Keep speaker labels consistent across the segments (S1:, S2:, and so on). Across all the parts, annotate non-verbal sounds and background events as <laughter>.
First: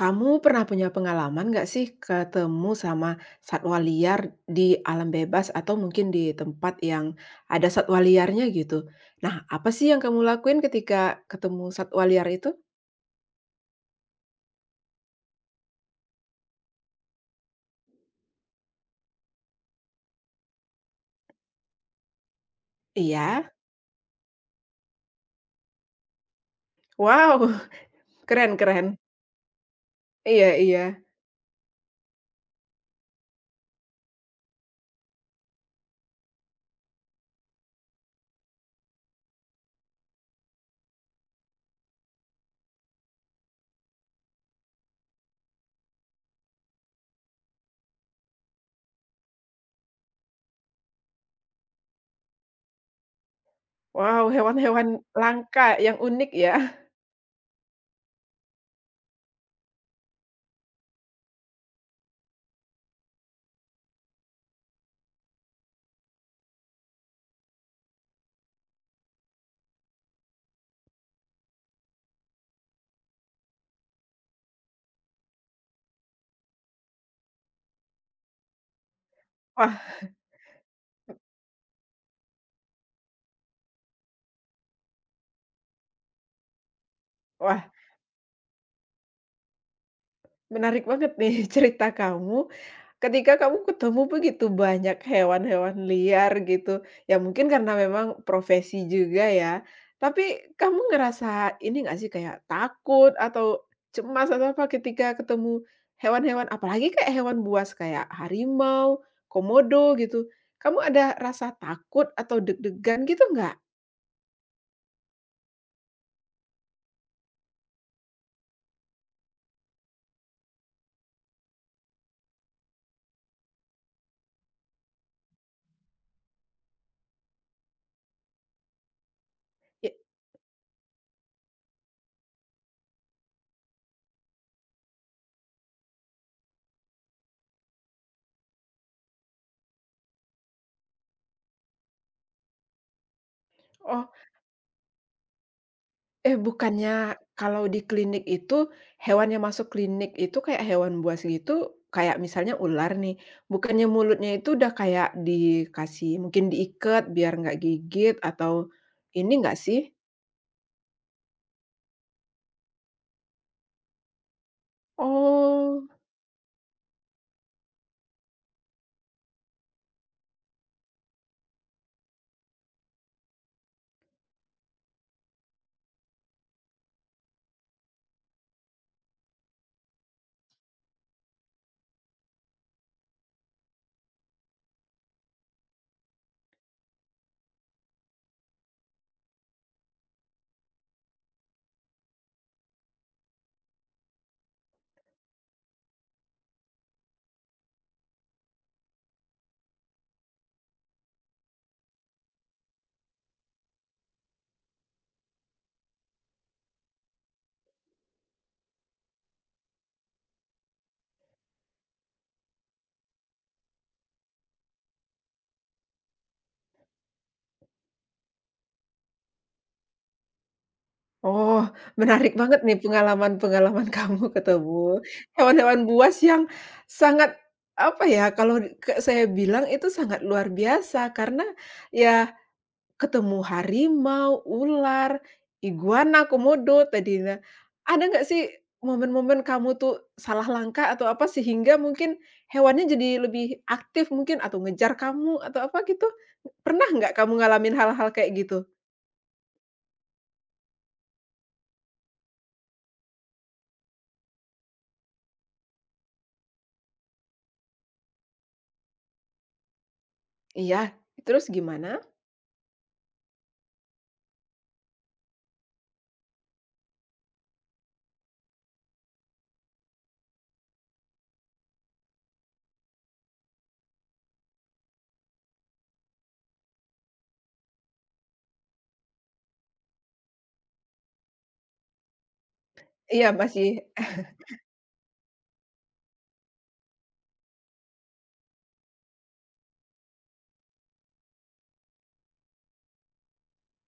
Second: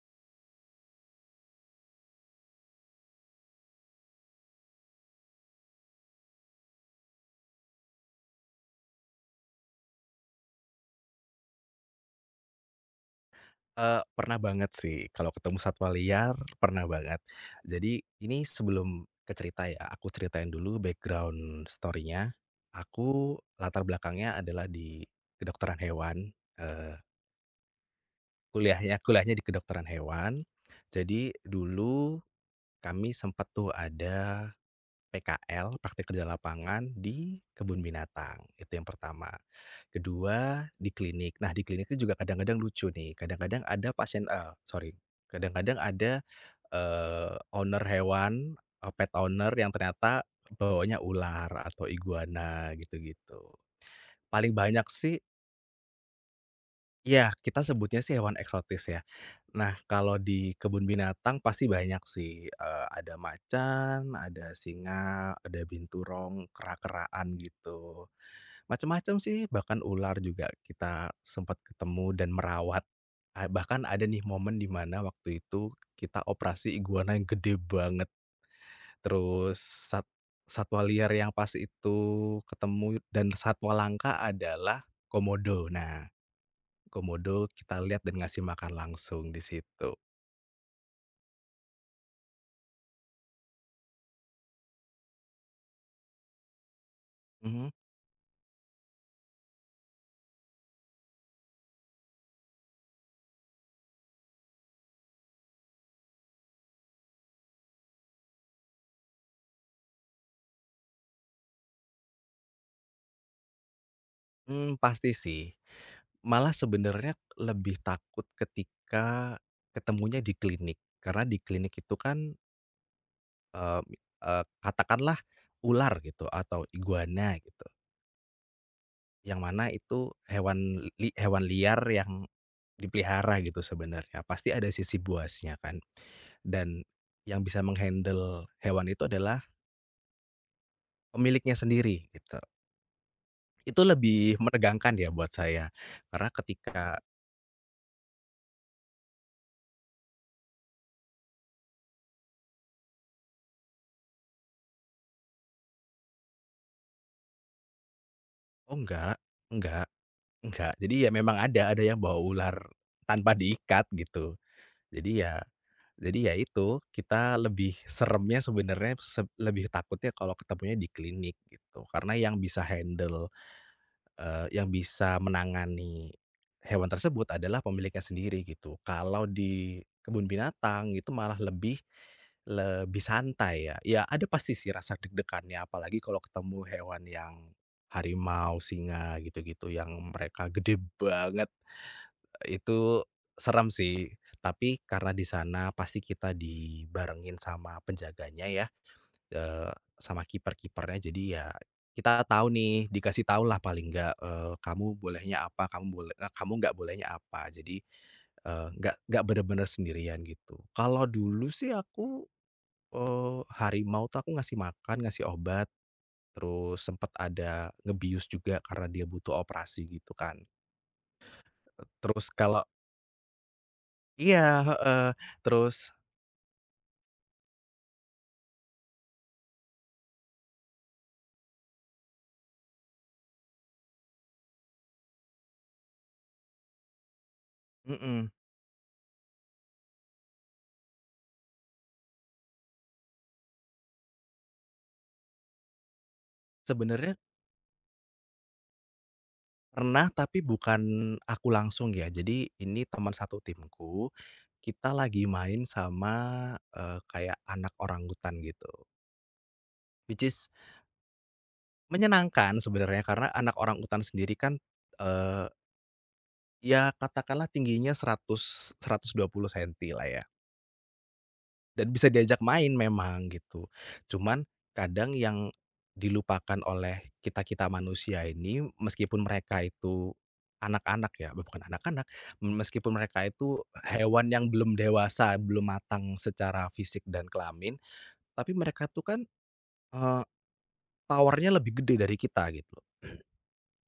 S1: Kamu pernah punya pengalaman nggak sih ketemu sama satwa liar di alam bebas atau mungkin di tempat yang ada satwa liarnya gitu? Nah, apa sih yang kamu lakuin ketika ketemu satwa liar itu?
S2: Pernah banget sih, kalau ketemu satwa liar, pernah banget. Jadi, ini sebelum ke cerita ya, aku ceritain dulu background story-nya. Aku
S1: Iya?
S2: latar belakangnya adalah di kedokteran hewan, eee,
S1: Wow, <laughs> keren keren.
S2: kuliahnya kuliahnya di kedokteran hewan.
S1: Iya iya.
S2: Jadi dulu kami sempet tuh ada PKL, praktik kerja lapangan di kebun binatang, itu yang pertama. Kedua, di klinik. Nah, di klinik itu juga kadang-kadang lucu nih, kadang-kadang ada pasien sorry, kadang-kadang ada, owner hewan, pet owner yang ternyata bawanya ular atau iguana gitu-gitu.
S1: Wow,
S2: Paling banyak
S1: hewan-hewan
S2: sih.
S1: langka yang unik ya. <laughs>
S2: Iya, kita sebutnya sih hewan eksotis ya. Nah, kalau di kebun binatang pasti banyak sih, ada macan, ada singa, ada binturong, kera-keraan gitu. Macam-macam sih, bahkan ular juga kita sempat ketemu dan merawat. Ah, bahkan ada nih momen di mana waktu itu kita operasi iguana yang gede banget, terus
S1: Wah
S2: sat satwa liar yang pas itu ketemu dan satwa langka adalah komodo. Nah, komodo
S1: wah,
S2: kita lihat dan ngasih makan langsung di situ.
S1: menarik banget nih <laughs> cerita kamu. Ketika kamu ketemu begitu banyak hewan-hewan liar gitu, ya mungkin
S2: Mhm.
S1: karena memang profesi juga ya, tapi kamu ngerasa ini nggak sih kayak takut atau cemas atau apa ketika ketemu hewan-hewan, apalagi kayak hewan buas kayak harimau, komodo gitu, kamu ada rasa takut atau deg-degan gitu nggak?
S2: Pasti sih. Malah sebenarnya lebih takut ketika ketemunya di klinik, karena di klinik itu kan, eee eee, katakanlah ular gitu atau iguana gitu, yang mana
S1: Ya.
S2: itu hewan liar yang dipelihara gitu sebenarnya, pasti ada sisi buasnya kan, dan yang bisa menghandle hewan itu adalah pemiliknya sendiri gitu. Itu
S1: Oh.
S2: lebih menegangkan ya buat saya. Karena
S1: Eh,
S2: ketika,
S1: bukannya kalau di klinik itu, hewan yang masuk klinik itu kayak hewan buas gitu, kayak misalnya ular nih, bukannya mulutnya itu udah kayak dikasih mungkin diikat biar nggak gigit atau
S2: "Oh
S1: ini nggak sih?
S2: enggak, enggak." Jadi ya memang ada yang bawa ular tanpa diikat gitu. Jadi ya
S1: Oh.
S2: jadi ya itu, kita lebih seremnya sebenarnya lebih takutnya kalau ketemunya di klinik gitu, karena yang bisa handle. Yang bisa menangani hewan tersebut adalah pemiliknya sendiri gitu. Kalau di kebun binatang itu malah lebih lebih santai ya. Ya ada pasti sih rasa deg-degannya apalagi kalau ketemu hewan yang harimau, singa gitu-gitu yang mereka gede banget, itu serem sih. Tapi karena di sana pasti kita dibarengin sama penjaganya ya. Eee, Sama kiper-kipernya jadi ya, kita tahu nih dikasih tahu lah paling nggak, kamu bolehnya apa, kamu boleh kamu nggak bolehnya apa jadi, nggak bener-bener sendirian gitu. Kalau dulu sih aku, harimau tuh aku ngasih makan, ngasih obat, terus sempet ada ngebius juga karena dia butuh operasi gitu kan.
S1: oh, menarik
S2: Terus
S1: banget
S2: kalau
S1: nih pengalaman-pengalaman <laughs> kamu
S2: iya,
S1: ketemu
S2: heeh, terus
S1: hewan-hewan buas yang sangat, apa ya, kalau ke saya bilang itu sangat luar biasa karena ya ketemu harimau, ular, iguana, komodo tadinya. Ada nggak
S2: mhm,
S1: sih momen-momen kamu tuh salah langkah atau apa sehingga mungkin hewannya jadi lebih aktif mungkin atau ngejar kamu atau apa gitu? Pernah nggak
S2: sebenarnya
S1: kamu ngalamin hal-hal kayak gitu?
S2: pernah, tapi bukan aku langsung ya. Jadi ini teman satu timku, kita lagi main sama, kayak anak orangutan gitu. Which is
S1: Iya, terus gimana?
S2: menyenangkan sebenarnya karena anak orangutan sendiri kan, eee, ya katakanlah tingginya 100, 120 sentilah ya. Dan bisa diajak main memang gitu. Cuman kadang yang dilupakan oleh kita-kita manusia ini meskipun mereka itu anak-anak ya, bukan anak-anak, meskipun mereka
S1: Iya masih.
S2: itu hewan yang belum dewasa, belum matang secara fisik dan kelamin, tapi mereka tuh kan, eee, power lebih gede dari kita gitu.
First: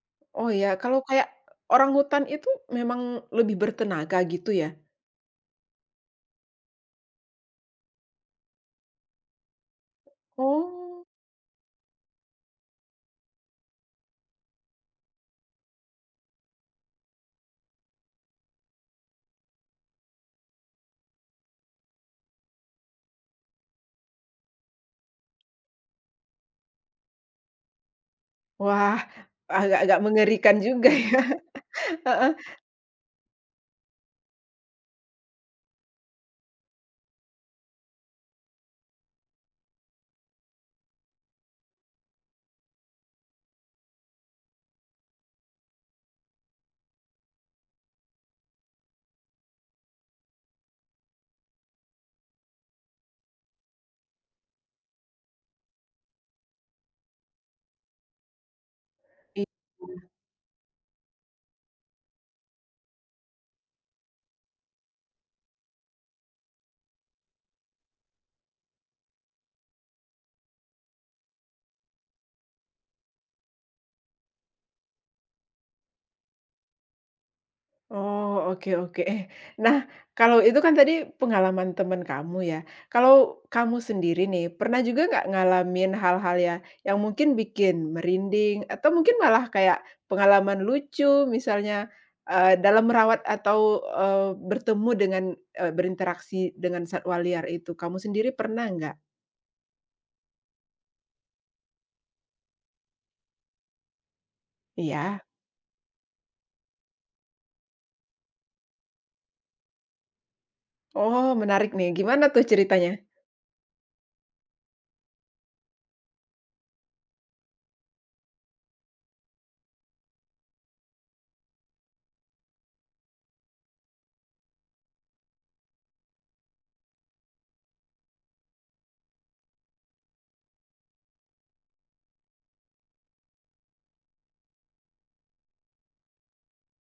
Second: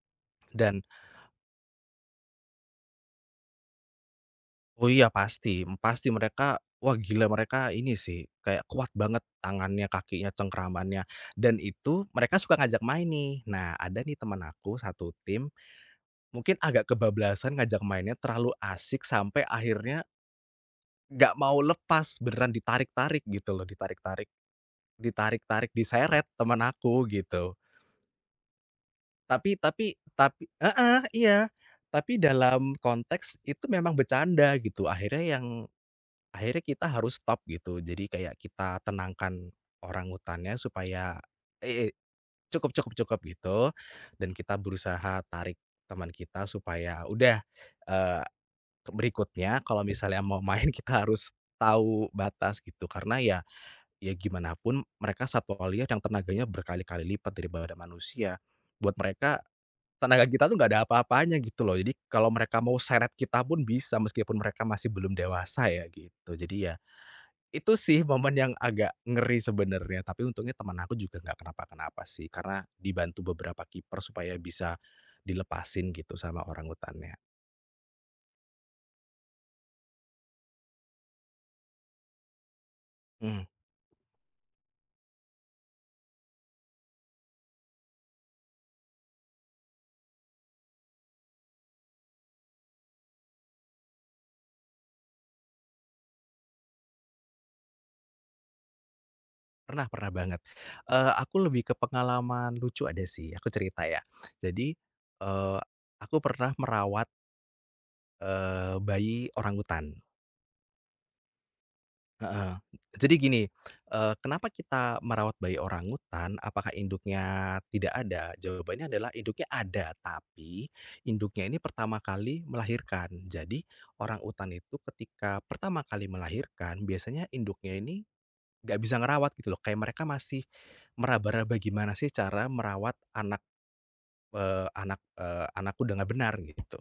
S1: <laughs> Oh ya,
S2: Dan
S1: kalau kayak orang hutan itu memang lebih bertenaga gitu ya?
S2: oh iya pasti, pasti mereka wah gila mereka ini sih, kayak kuat banget tangannya, kakinya, cengkeramannya,
S1: Oh,
S2: dan itu mereka suka ngajak main nih. Nah ada nih teman aku satu tim, mungkin agak kebablasan ngajak mainnya terlalu asik sampai akhirnya nggak mau lepas, beneran ditarik-tarik gitu loh, ditarik-tarik ditarik-tarik, diseret teman aku gitu.
S1: wah,
S2: Tapi tapi
S1: agak-agak
S2: tapi
S1: mengerikan juga
S2: heeh,
S1: ya,
S2: iya,
S1: <laughs>
S2: tapi
S1: heeh,
S2: dalam konteks itu memang bercanda gitu, akhirnya yang akhirnya kita harus stop gitu. Jadi kayak kita tenangkan orangutannya supaya, "Eh, eh, cukup cukup cukup," gitu. Dan kita berusaha tarik teman kita supaya udah, eee, berikutnya kalau misalnya mau main <laughs> kita harus tahu batas gitu. Karena ya gimana pun mereka satwa liar yang tenaganya berkali-kali lipat daripada manusia. Buat mereka
S1: iya.
S2: tenaga kita tuh nggak ada apa-apanya gitu loh. Jadi kalau mereka mau seret kita pun bisa meskipun mereka masih belum dewasa ya gitu. Jadi ya itu sih momen yang agak ngeri sebenarnya, tapi untungnya teman aku juga nggak kenapa-kenapa sih, karena dibantu beberapa kiper supaya bisa dilepasin gitu sama orangutannya.
S1: Oh, oke oke. Eh, nah, kalau itu kan tadi pengalaman teman kamu ya. Kalau
S2: Mmm,
S1: kamu sendiri nih, pernah juga nggak ngalamin hal-hal ya yang mungkin bikin merinding atau mungkin malah kayak pengalaman lucu misalnya, eh, dalam merawat atau eh, bertemu dengan eh, berinteraksi dengan satwa liar itu. Kamu sendiri pernah nggak?
S2: pernah pernah banget. Aku lebih ke pengalaman lucu ada sih, aku cerita ya. Jadi,
S1: Iya.
S2: eee, aku pernah merawat, bayi orang hutan.
S1: Oh, menarik nih. Gimana tuh
S2: Heeh.
S1: ceritanya?
S2: Jadi gini, kenapa kita merawat bayi orangutan, apakah induknya tidak ada? Jawabannya adalah induknya ada, tapi induknya ini pertama kali melahirkan. Jadi orangutan itu ketika pertama kali melahirkan, biasanya induknya ini nggak bisa ngerawat gitu loh, kayak mereka masih meraba-raba gimana sih cara merawat anak, anak, anak udah nggak benar gitu.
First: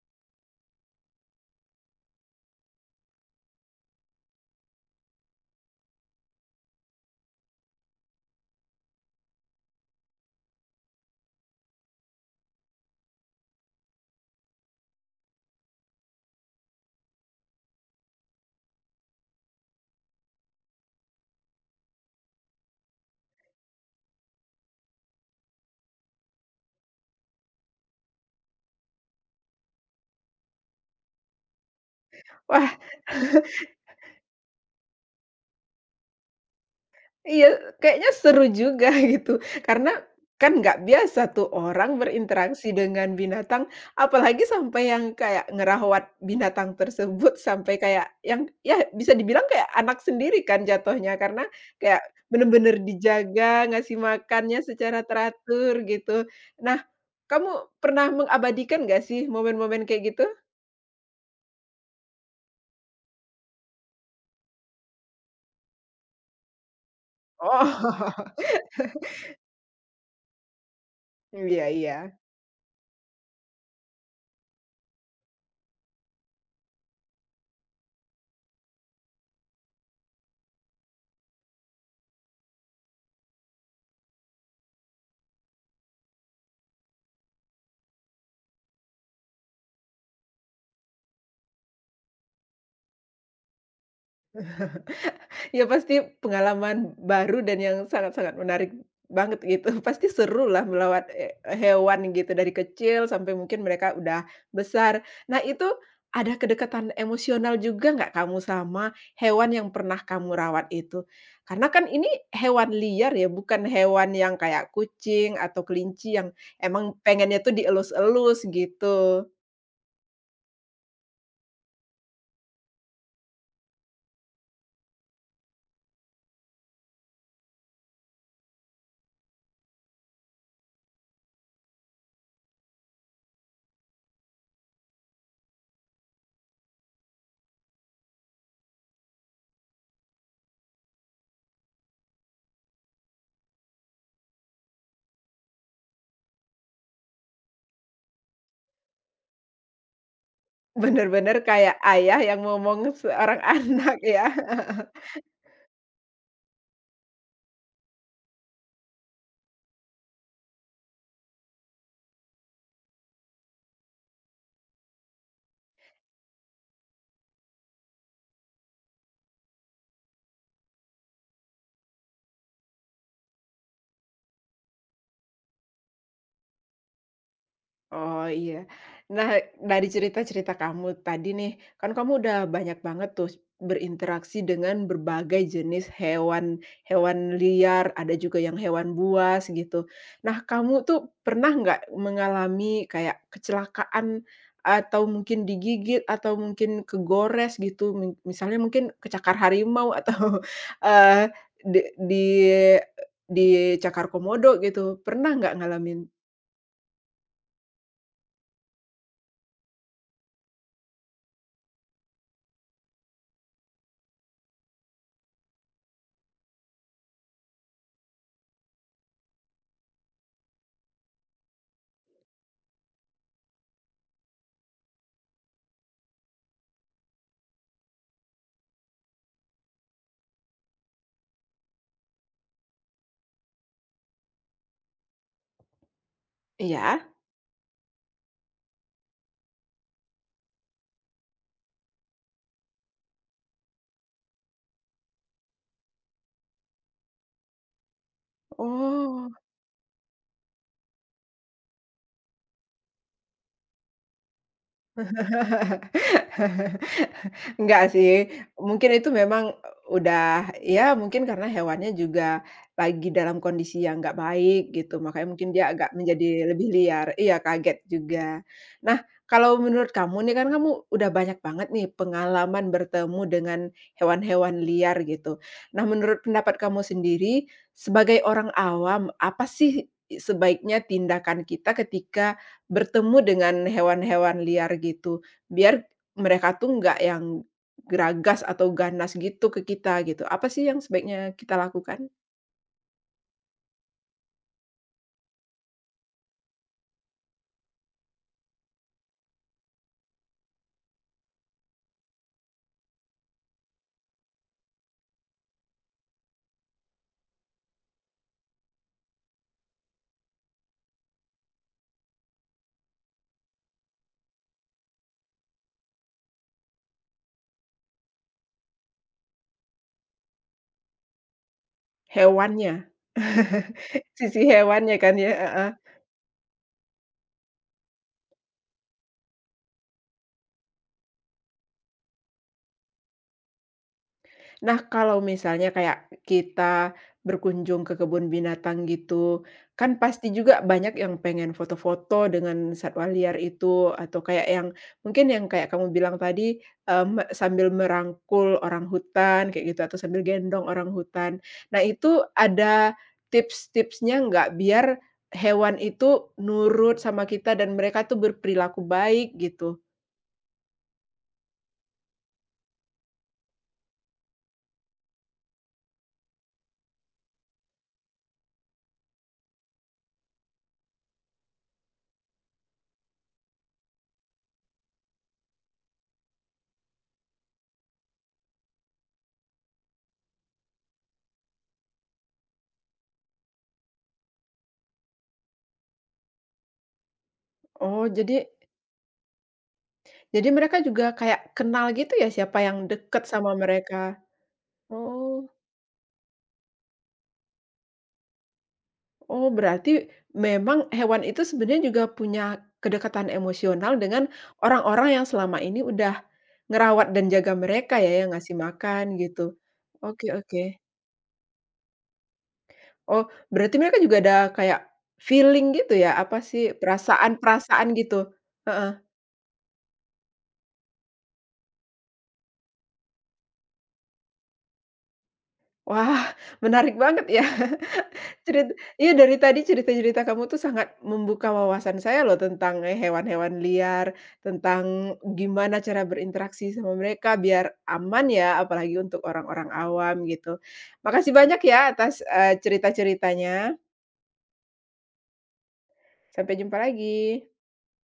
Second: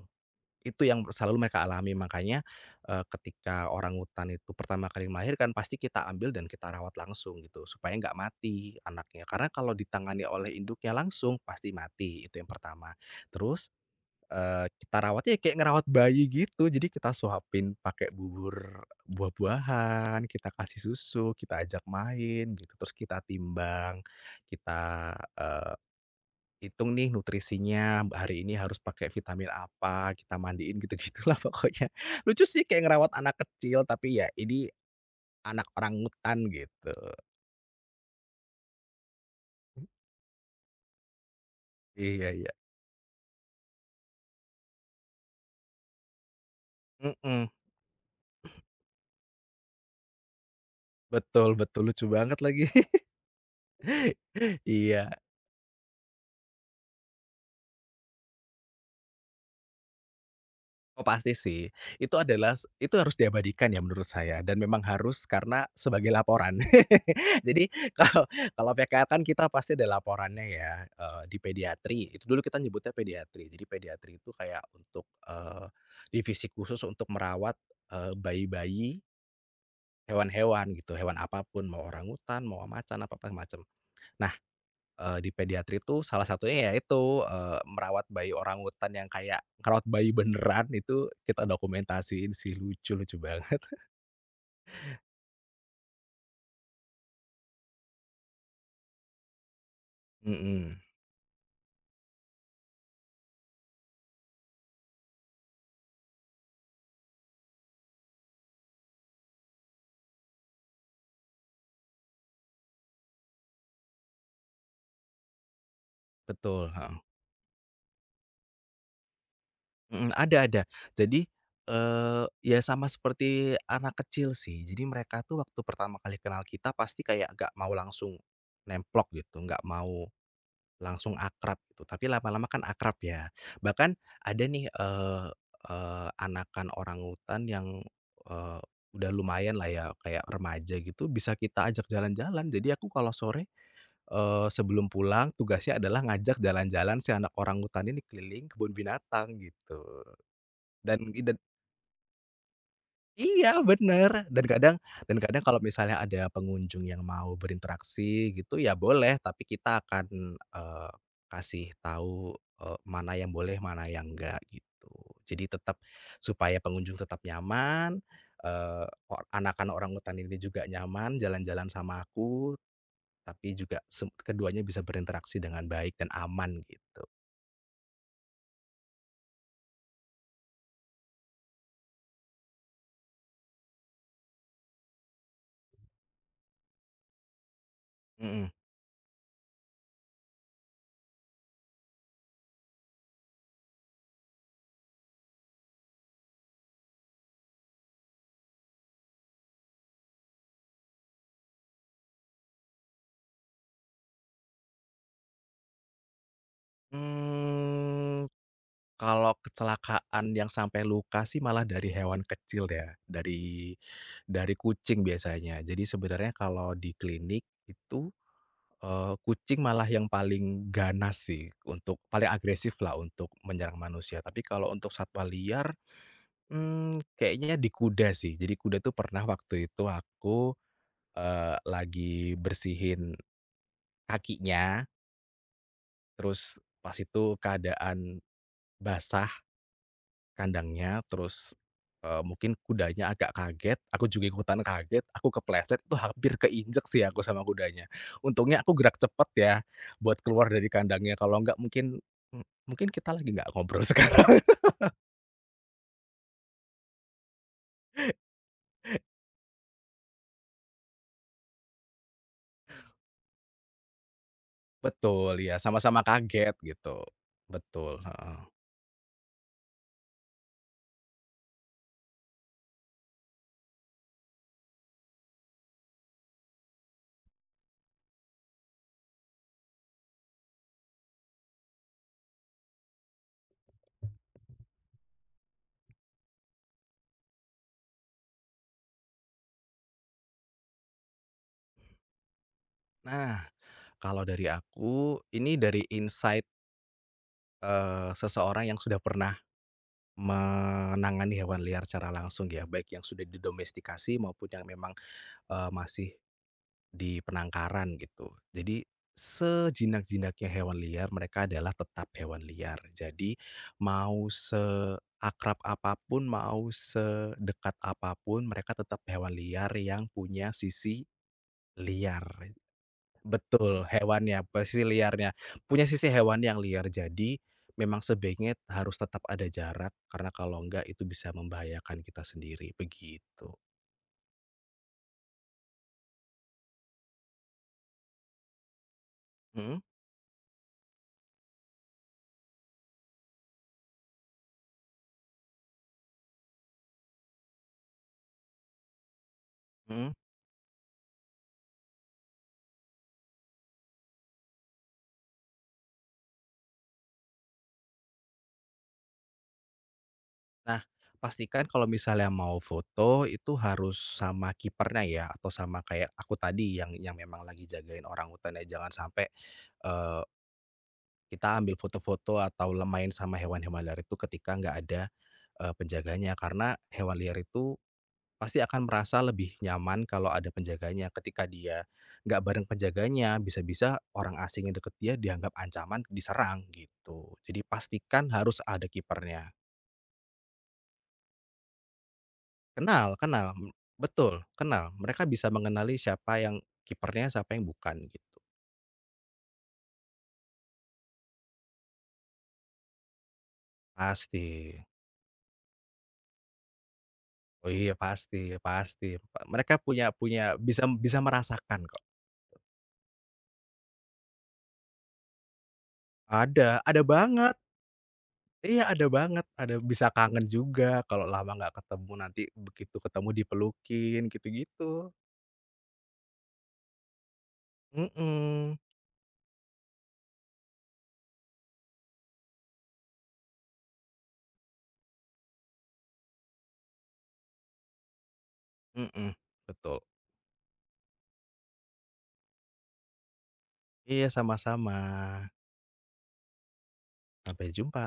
S2: Itu yang selalu mereka alami makanya, ketika orangutan itu pertama kali melahirkan pasti kita ambil dan kita rawat langsung gitu supaya nggak mati anaknya, karena kalau ditangani oleh induknya langsung pasti mati itu yang pertama. Terus, kita rawatnya kayak ngerawat bayi gitu jadi kita suapin pakai bubur buah-buahan, kita kasih susu, kita ajak main gitu, terus kita timbang, kita, hitung nih nutrisinya, hari ini harus pakai vitamin apa, kita mandiin gitu-gitulah <laughs> pokoknya. Lucu sih kayak ngerawat anak kecil, tapi ya ini anak orang hutan gitu.
S1: Iya, kayaknya seru juga <laughs> gitu, karena kan nggak biasa tuh orang
S2: Iya iya.
S1: berinteraksi dengan binatang, apalagi sampai yang kayak ngerawat binatang tersebut,
S2: Mhm,
S1: sampai kayak yang ya bisa dibilang kayak anak sendiri kan jatuhnya, karena
S2: betul betul,
S1: kayak
S2: lucu banget lagi.
S1: bener-bener dijaga, ngasih makannya
S2: <laughs>
S1: secara
S2: Iya.
S1: teratur gitu. Nah, kamu pernah mengabadikan nggak sih momen-momen kayak gitu?
S2: Oh pasti sih, itu adalah itu harus diabadikan ya menurut saya dan memang harus karena sebagai laporan. <laughs> Jadi
S1: Oh,
S2: kalau
S1: <laughs>
S2: kalau PKL kan kita pasti ada laporannya ya, di
S1: iya
S2: pediatri,
S1: iya.
S2: itu dulu kita nyebutnya pediatri. Jadi pediatri itu kayak untuk, divisi khusus untuk merawat, bayi-bayi, hewan-hewan gitu, hewan apapun mau orangutan mau macan, apa apa macam. Di pediatri tuh salah satunya ya itu, eh, merawat bayi orangutan yang kayak ngerawat bayi beneran itu kita dokumentasiin sih, lucu lucu banget. <laughs>
S1: Ya pasti pengalaman baru dan yang sangat-sangat menarik banget gitu. <laughs> Pasti seru lah
S2: Mhm,
S1: melawat, hewan gitu dari kecil sampai mungkin mereka udah besar. Nah itu ada kedekatan emosional juga nggak kamu sama hewan yang pernah kamu rawat itu? Karena kan ini hewan liar ya, bukan hewan yang kayak kucing atau kelinci yang
S2: betul, heeh.
S1: emang pengennya tuh dielus-elus gitu.
S2: Mhm, ada ada. Jadi, ya sama seperti anak kecil sih. Jadi mereka tuh waktu pertama kali kenal kita pasti kayak nggak mau langsung nemplok gitu, nggak mau langsung akrab gitu, tapi lama-lama kan akrab ya. Bahkan ada nih, eee eee, anakan orangutan yang, eee, udah lumayan lah ya, kayak remaja gitu, bisa kita ajak jalan-jalan. Jadi aku kalau sore, sebelum pulang tugasnya adalah ngajak jalan-jalan si anak orangutan ini keliling kebun binatang gitu. Dan
S1: Bener-bener kayak ayah yang ngomong seorang <laughs>
S2: iya
S1: anak ya.
S2: bener, dan kadang kalau misalnya ada pengunjung yang mau berinteraksi gitu ya boleh, tapi kita akan, kasih tahu, mana yang boleh, mana yang enggak gitu. Jadi tetap supaya pengunjung tetap nyaman, o anakan orangutan ini juga nyaman jalan-jalan sama aku, tapi juga keduanya bisa berinteraksi dengan baik dan aman gitu.
S1: Oh iya. Nah, dari cerita-cerita kamu tadi nih, kan kamu udah banyak banget tuh berinteraksi dengan berbagai jenis hewan, hewan liar, ada juga
S2: Mhm.
S1: yang hewan buas gitu. Nah, kamu tuh pernah nggak mengalami kayak kecelakaan atau mungkin digigit atau mungkin kegores gitu, misalnya mungkin kecakar harimau atau <laughs> eh, di, di dicakar komodo gitu. Pernah nggak ngalamin?
S2: Mmm. Kalau kecelakaan yang sampai luka sih malah dari hewan kecil ya, dari kucing biasanya. Jadi sebenarnya kalau di klinik itu, kucing malah yang paling ganas sih untuk paling agresif lah untuk menyerang manusia. Tapi kalau untuk satwa liar, mmm, kayaknya di kuda sih. Jadi kuda tuh pernah waktu itu aku, lagi bersihin kakinya, terus pas
S1: Iya.
S2: itu keadaan basah kandangnya, terus, mungkin kudanya agak kaget, aku juga ikutan kaget, aku kepleset, itu hampir keinjek sih aku sama kudanya. Untungnya aku gerak cepet
S1: Oh.
S2: ya, buat keluar dari kandangnya, kalau enggak mungkin mungkin kita lagi nggak ngobrol <laughs> sekarang.
S1: <laughs> Enggak sih, mungkin itu memang udah ya mungkin karena hewannya juga lagi dalam kondisi yang nggak baik gitu, makanya
S2: Betul,
S1: mungkin
S2: ya,
S1: dia agak
S2: sama-sama
S1: menjadi
S2: kaget
S1: lebih
S2: gitu.
S1: liar. Iya, kaget
S2: Betul,
S1: juga.
S2: heeh.
S1: Nah, kalau menurut kamu nih kan kamu udah banyak banget nih pengalaman bertemu dengan hewan-hewan liar gitu. Nah, menurut pendapat kamu sendiri, sebagai orang awam, apa sih sebaiknya tindakan kita ketika bertemu dengan hewan-hewan liar gitu? Biar mereka tuh nggak yang geragas atau ganas gitu ke kita gitu. Apa sih yang sebaiknya kita lakukan?
S2: Nah, kalau dari aku, ini dari insight, seseorang yang sudah pernah menangani hewan liar secara langsung ya, baik yang sudah didomestikasi maupun yang memang, masih di penangkaran gitu. Jadi sejinak-jinaknya hewan liar, mereka adalah tetap hewan liar. Jadi mau seakrab apapun, mau sedekat apapun, mereka tetap hewan liar yang punya sisi liar.
S1: Hewannya.
S2: Betul,
S1: <laughs> Sisi
S2: hewannya, pasti
S1: hewannya kan ya,
S2: liarnya.
S1: heeh.
S2: Punya sisi hewan yang liar. Jadi memang sebaiknya harus tetap ada jarak karena kalau enggak itu bisa membahayakan kita sendiri, begitu.
S1: Nah, kalau misalnya kayak kita berkunjung ke kebun binatang gitu,
S2: Mhm
S1: kan pasti juga banyak yang pengen foto-foto dengan satwa liar itu atau kayak yang mungkin yang kayak kamu bilang tadi, eee, sambil merangkul orang hutan kayak gitu atau
S2: mhm.
S1: sambil gendong orang hutan. Nah, itu ada tips-tipsnya nggak biar hewan itu nurut sama kita dan mereka tuh berperilaku baik gitu?
S2: Nah, pastikan kalau misalnya mau foto itu harus sama kipernya ya atau sama kayak aku tadi yang memang lagi jagain orang hutan ya. Jangan sampai eh, kita ambil foto-foto atau lemain sama hewan-hewan liar itu ketika nggak ada eh, penjaganya karena hewan liar itu pasti akan merasa lebih nyaman kalau ada penjaganya. Ketika dia nggak bareng penjaganya, bisa-bisa orang asing yang deket dia dianggap ancaman diserang gitu. Jadi
S1: Oh,
S2: pastikan
S1: jadi
S2: harus ada kipernya.
S1: Jadi mereka juga kayak kenal gitu ya siapa yang
S2: Kenal
S1: deket
S2: kenal,
S1: sama mereka?
S2: betul, kenal. Mereka
S1: Oh
S2: bisa mengenali siapa yang kipernya, siapa yang bukan, gitu.
S1: oh, berarti memang hewan itu sebenarnya juga punya kedekatan emosional dengan
S2: Pasti.
S1: orang-orang yang selama ini udah ngerawat dan jaga
S2: Oh iya,
S1: mereka ya, yang
S2: pasti
S1: ngasih makan
S2: pasti.
S1: gitu.
S2: Mereka punya
S1: Oke
S2: punya
S1: oke.
S2: bisa bisa merasakan kok.
S1: Oh berarti mereka juga ada kayak feeling gitu ya, apa sih,
S2: Ada banget.
S1: perasaan-perasaan gitu?
S2: Iya,
S1: Heeh.
S2: ada banget. Ada bisa kangen juga kalau lama nggak ketemu, nanti begitu ketemu dipelukin, gitu-gitu.
S1: Wah, <laughs> menarik banget ya.
S2: Mhm,
S1: Iya dari tadi cerita-cerita kamu tuh sangat membuka wawasan saya loh tentang, hewan-hewan liar, tentang gimana cara berinteraksi sama mereka biar aman ya, apalagi untuk
S2: mhm,
S1: orang-orang
S2: betul.
S1: awam gitu. Makasih banyak ya atas, cerita-ceritanya.
S2: Iya, sama-sama.
S1: Sampai jumpa lagi.
S2: Sampai jumpa.